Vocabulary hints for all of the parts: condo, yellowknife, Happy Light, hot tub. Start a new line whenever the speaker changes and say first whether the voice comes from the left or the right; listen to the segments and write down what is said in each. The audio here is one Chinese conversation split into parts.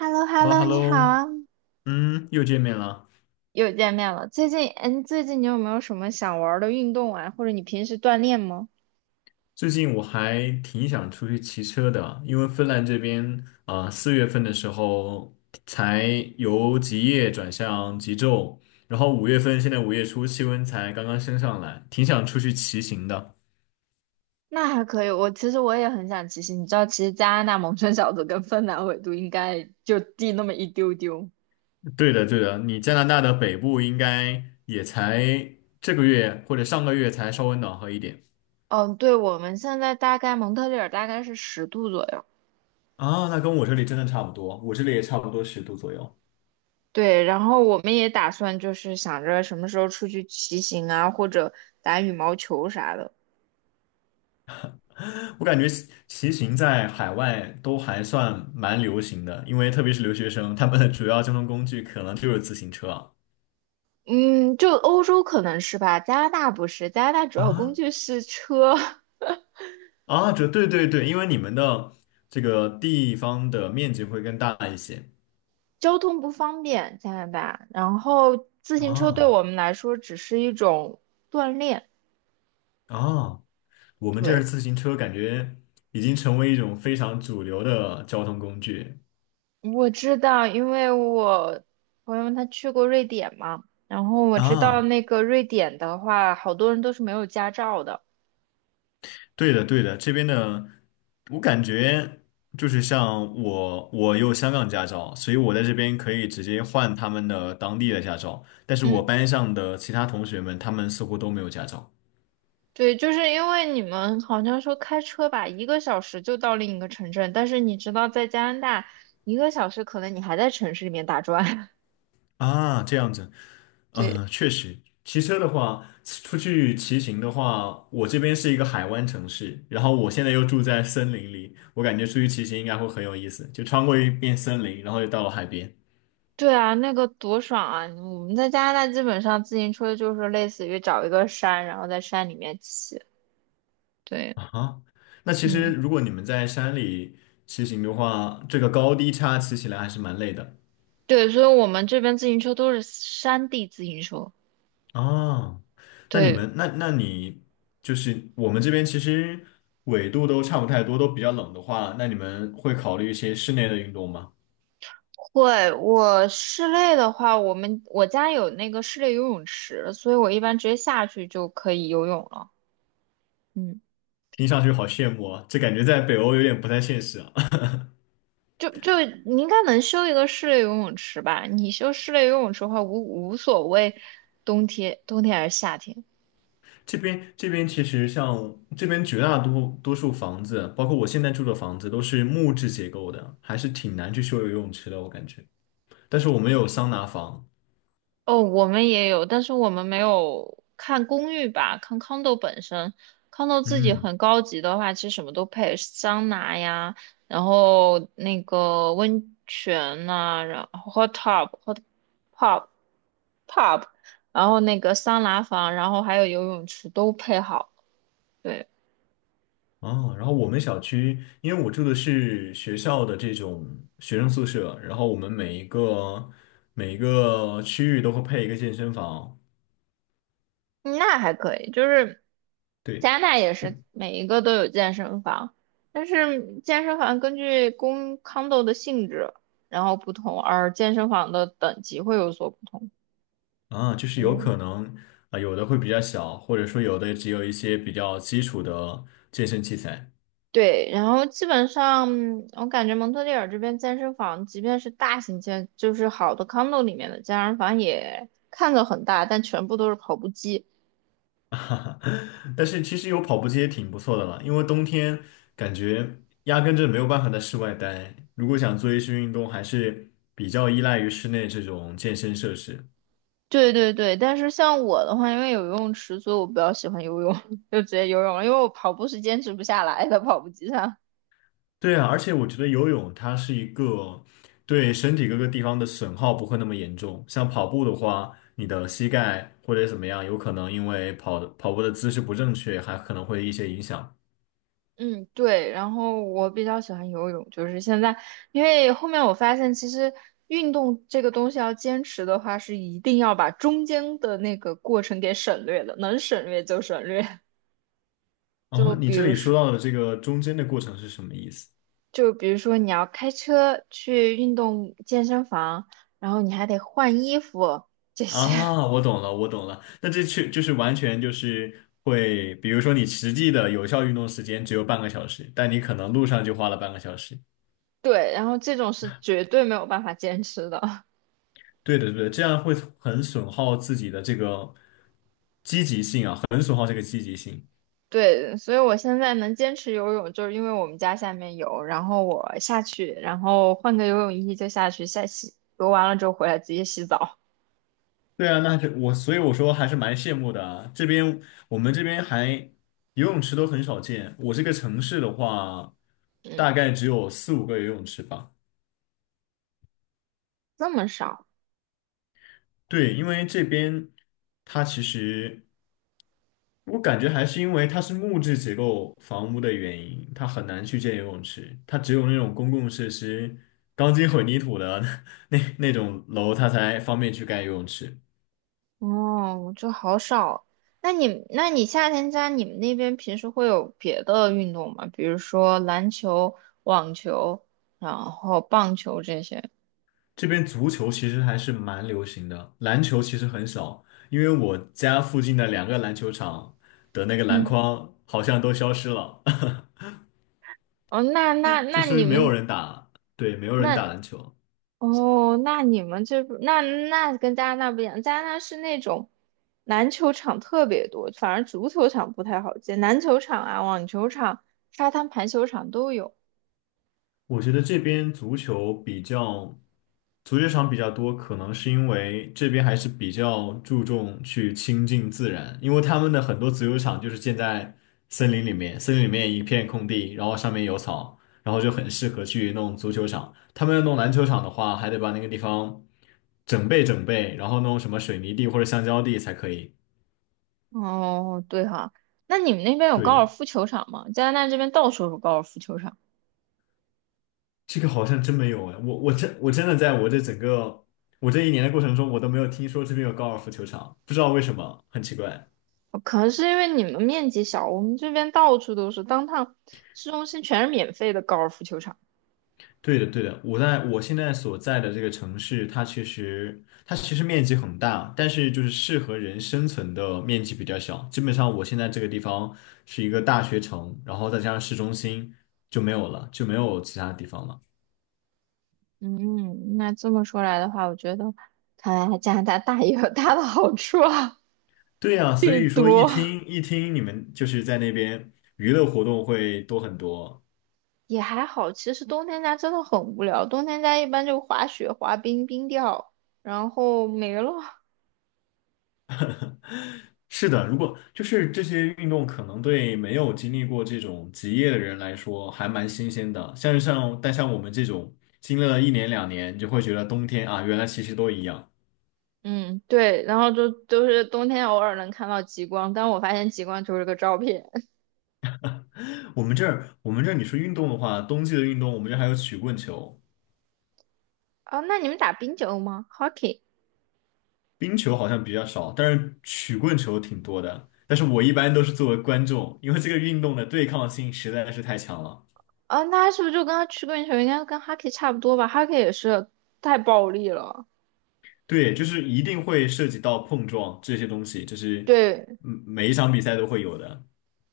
right: h e l l o h e
left: h
right: l l
left: e l l o h
right: o
left: e l l
right: 你好
left: o
right: 啊，
left: 嗯，又见面了。
right: 又见面了。最近，最近你有没有什么想玩儿的运动啊？或者你平时锻炼吗？
left: 最近我还挺想出去骑车的，因为芬兰这边啊，4月份的时候才由极夜转向极昼，然后5月份现在5月初气温才刚刚升上来，挺想出去骑行的。
right: 那还可以，我其实我也很想骑行。你知道，其实加拿大蒙春小组跟芬兰纬度应该就低那么一丢丢。
left: 对的，对的，你加拿大的北部应该也才这个月或者上个月才稍微暖和一点。
right: 嗯，对，我们现在大概蒙特利尔大概是10度左右。
left: 啊，那跟我这里真的差不多，我这里也差不多10度左右。
right: 对，然后我们也打算就是想着什么时候出去骑行啊，或者打羽毛球啥的。
left: 我感觉骑行在海外都还算蛮流行的，因为特别是留学生，他们的主要交通工具可能就是自行车啊。
right: 嗯，就欧洲可能是吧，加拿大不是，加拿大主要工
left: 啊
right: 具是车。
left: 啊，这对对对，因为你们的这个地方的面积会更大一些。
right: 交通不方便，加拿大。然后自行车对
left: 啊
right: 我们来说只是一种锻炼。
left: 啊，我们这儿
right: 对，
left: 自行车感觉已经成为一种非常主流的交通工具。
right: 我知道，因为我朋友他去过瑞典嘛，然后我知道
left: 啊。
right: 那个瑞典的话，好多人都是没有驾照的。
left: 对的，对的，这边的我感觉就是像我有香港驾照，所以我在这边可以直接换他们的当地的驾照。但是我
right: 嗯，
left: 班上的其他同学们，他们似乎都没有驾照。
right: 对，就是因为你们好像说开车吧，一个小时就到另一个城镇，但是你知道在加拿大，一个小时可能你还在城市里面打转。
left: 啊，这样子，
right: 对。
left: 嗯、确实，骑车的话，出去骑行的话，我这边是一个海湾城市，然后我现在又住在森林里，我感觉出去骑行应该会很有意思，就穿过一片森林，然后就到了海边。
right: 对啊，那个多爽啊！我们在加拿大基本上自行车就是类似于找一个山，然后在山里面骑。对，
left: 啊哈，那其实
right: 嗯，
left: 如果你们在山里骑行的话，这个高低差骑起来还是蛮累的。
right: 对，所以我们这边自行车都是山地自行车。
left: 啊。那你
right: 对，
left: 们，那你就是我们这边其实纬度都差不太多，都比较冷的话，那你们会考虑一些室内的运动吗？
right: 会。我室内的话，我们我家有那个室内游泳池，所以我一般直接下去就可以游泳了。嗯，
left: 听上去好羡慕啊，这感觉在北欧有点不太现实啊。
right: 就你应该能修一个室内游泳池吧？你修室内游泳池的话，无所谓冬天还是夏天。
left: 这边其实像这边绝大多数房子，包括我现在住的房子，都是木质结构的，还是挺难去修游泳池的，我感觉。但是我们有桑拿房。
right: 哦，我们也有，但是我们没有看公寓吧，看 condo 本身。condo 自己
left: 嗯，
right: 很高级的话，其实什么都配，桑拿呀，然后那个温泉呐、然后 hot tub、hot pub、pub，然后那个桑拿房，然后还有游泳池都配好了。对，
left: 哦，然后我们小区，因为我住的是学校的这种学生宿舍，然后我们每一个区域都会配一个健身房，
right: 嗯那还可以，就是
left: 对，
right: 加拿大也是
left: 因
right: 每一个都有健身房，但是健身房根据公 condo 的性质，然后不同，而健身房的等级会有所不同。
left: 啊，就是有
right: 嗯，
left: 可能啊，有的会比较小，或者说有的只有一些比较基础的健身器材，
right: 对，然后基本上我感觉蒙特利尔这边健身房，即便是大型健，就是好的 condo 里面的健身房也看着很大，但全部都是跑步机。
left: 哈哈，但是其实有跑步机也挺不错的了，因为冬天感觉压根就没有办法在室外待，如果想做一些运动，还是比较依赖于室内这种健身设施。
right: 对对对，但是像我的话，因为有游泳池，所以我比较喜欢游泳，就直接游泳了，因为我跑步是坚持不下来的，跑步机上。
left: 对啊，而且我觉得游泳它是一个对身体各个地方的损耗不会那么严重。像跑步的话，你的膝盖或者怎么样，有可能因为跑步的姿势不正确，还可能会一些影响。
right: 嗯，对，然后我比较喜欢游泳，就是现在，因为后面我发现，其实运动这个东西要坚持的话，是一定要把中间的那个过程给省略的，能省略就省略。就
left: 啊，你
right: 比
left: 这
right: 如
left: 里说
right: 说，
left: 到的这个中间的过程是什么意思？
right: 就比如说你要开车去运动健身房，然后你还得换衣服这些。
left: 啊，我懂了，我懂了。那这确就是完全就是会，比如说你实际的有效运动时间只有半个小时，但你可能路上就花了半个小时。
right: 对，然后这种是绝对没有办法坚持的。
left: 对的，对的，这样会很损耗自己的这个积极性啊。
right: 对，所以我现在能坚持游泳，就是因为我们家下面有，然后我下去，然后换个游泳衣就下去下洗，游完了之后回来直接洗澡。
left: 对啊，那这我所以我说还是蛮羡慕的啊。这边我们这边还游泳池都很少见，我这个城市的话，
right: 嗯，
left: 大概只有四五个游泳池吧。
right: 这么少
left: 对，因为这边它其实我感觉还是因为它是木质结构房屋的原因，它很难去建游泳池，它只有那种公共设施钢筋混凝土的 那种楼，它才方便去盖游泳池。
right: 哦，我就好少。那你夏天家你们那边平时会有别的运动吗？比如说篮球、网球，然后棒球这些？
left: 这边足球其实还是蛮流行的，篮球其实很少，因为我家附近的两个篮球场的那个篮
right: 嗯，
left: 筐好像都消失了，
right: 哦，那那
left: 就
right: 那
left: 说
right: 你
left: 明没有
right: 们
left: 人打，对，没有人
right: 那
left: 打篮球。
right: 哦，那你们这不那那跟加拿大不一样，加拿大是那种篮球场特别多，反而足球场不太好建，篮球场啊、网球场、沙滩排球场都有。
left: 我觉得这边足球比较，足球场比较多，可能是因为这边还是比较注重去亲近自然，因为他们的很多足球场就是建在森林里面，森林里面一片空地，然后上面有草，然后就很适合去弄足球场。他们要弄篮球场的话，还得把那个地方整备整备，然后弄什么水泥地或者橡胶地才可以。
right: 哦，对哈，那你们那边有高尔
left: 对。
right: 夫球场吗？加拿大这边到处有高尔夫球场，
left: 这个好像真没有哎，我真的在我这整个我这一年的过程中，我都没有听说这边有高尔夫球场，不知道为什么，很奇怪。
right: 哦可能是因为你们面积小，我们这边到处都是，当趟市中心全是免费的高尔夫球场。
left: 对的，对的，我在我现在所在的这个城市，它其实面积很大，但是就是适合人生存的面积比较小。基本上我现在这个地方是一个大学城，然后再加上市中心就没有了，就没有其他地方了。
right: 嗯，那这么说来的话，我觉得看来加拿大大也有大的好处啊。
left: 对呀，所
right: 最
left: 以说一
right: 多。
left: 听一听你们就是在那边娱乐活动会多很多，
right: 也还好。其实冬天家真的很无聊，冬天家一般就滑雪、滑冰、冰钓，然后没了。
left: 是的，如果就是这些运动，可能对没有经历过这种职业的人来说还蛮新鲜的。像是像，但像我们这种经历了一年两年，你就会觉得冬天啊，原来其实都一样。
right: 嗯，对，然后就都是冬天偶尔能看到极光，但我发现极光就是个照片。
left: 我们这儿你说运动的话，冬季的运动，我们这儿还有曲棍球、
right: 啊。那你们打冰球吗？Hockey？
left: 冰球好像比较少，但是曲棍球挺多的。但是我一般都是作为观众，因为这个运动的对抗性实在是太强了。
right: 啊，那是不是就跟他曲棍球应该跟 Hockey 差不多吧？Hockey 也是太暴力了。
left: 对，就是一定会涉及到碰撞这些东西，就是
right: 对
left: 每一场比赛都会有的。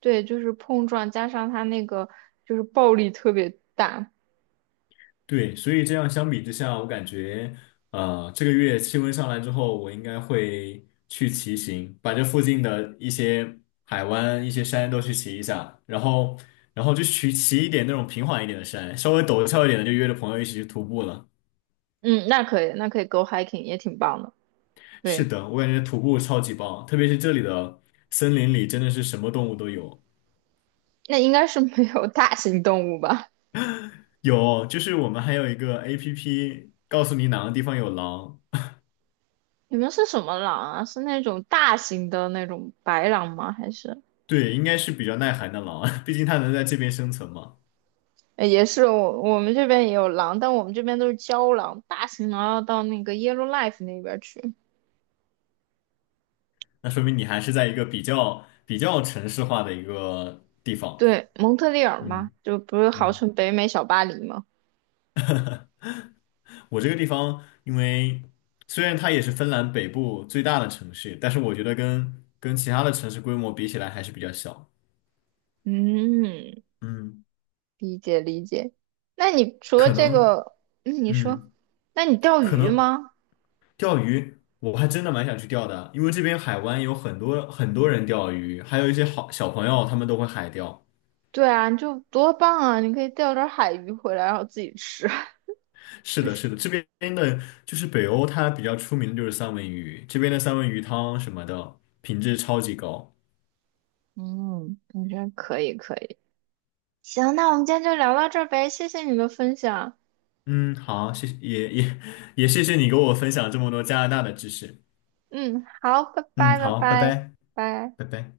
right: 对，就是碰撞加上他那个就是暴力特别大。
left: 对，所以这样相比之下，我感觉，这个月气温上来之后，我应该会去骑行，把这附近的一些海湾、一些山都去骑一下，然后就去骑一点那种平缓一点的山，稍微陡峭一点的，就约着朋友一起去徒步了。
right: 嗯，那可以，那可以 go hiking 也挺棒的。
left: 是
right: 对。
left: 的，我感觉徒步超级棒，特别是这里的森林里真的是什么动物都有，
right: 那应该是没有大型动物吧？
left: 有，就是我们还有一个 APP 告诉你哪个地方有狼，
right: 你们是什么狼啊？是那种大型的那种白狼吗？还是
left: 对，应该是比较耐寒的狼，毕竟它能在这边生存嘛。
right: 也是我们这边也有狼，但我们这边都是郊狼，大型狼要到那个 Yellowkife 那边去。
left: 那说明你还是在一个比较城市化的一个地方。
right: 对，蒙特利尔嘛，
left: 嗯
right: 就不是号
left: 嗯，
right: 称北美小巴黎吗？
left: 我这个地方，因为虽然它也是芬兰北部最大的城市，但是我觉得跟其他的城市规模比起来还是比较小。
right: 嗯，
left: 嗯，
right: 理解理解。那你除了
left: 可
right: 这
left: 能，
right: 个，嗯，你说，
left: 嗯，
right: 那你钓
left: 可
right: 鱼
left: 能
right: 吗？
left: 钓鱼，我还真的蛮想去钓的，因为这边海湾有很多很多人钓鱼，还有一些好小朋友他们都会海钓。
right: 对啊，你就多棒啊！你可以钓点海鱼回来，然后自己吃。
left: 是的，是的，这边的就是北欧，它比较出名的就是三文鱼，这边的三文鱼汤什么的，品质超级高。
right: 嗯，感觉可以可以。行，那我们今天就聊到这儿呗，谢谢你的分享。
left: 嗯，好，谢谢，也谢谢你给我分享这么多加拿大的知识。
right: 嗯，好，拜
left: 嗯，
right: 拜拜
left: 好，拜
right: 拜
left: 拜，
right: 拜。
left: 拜拜。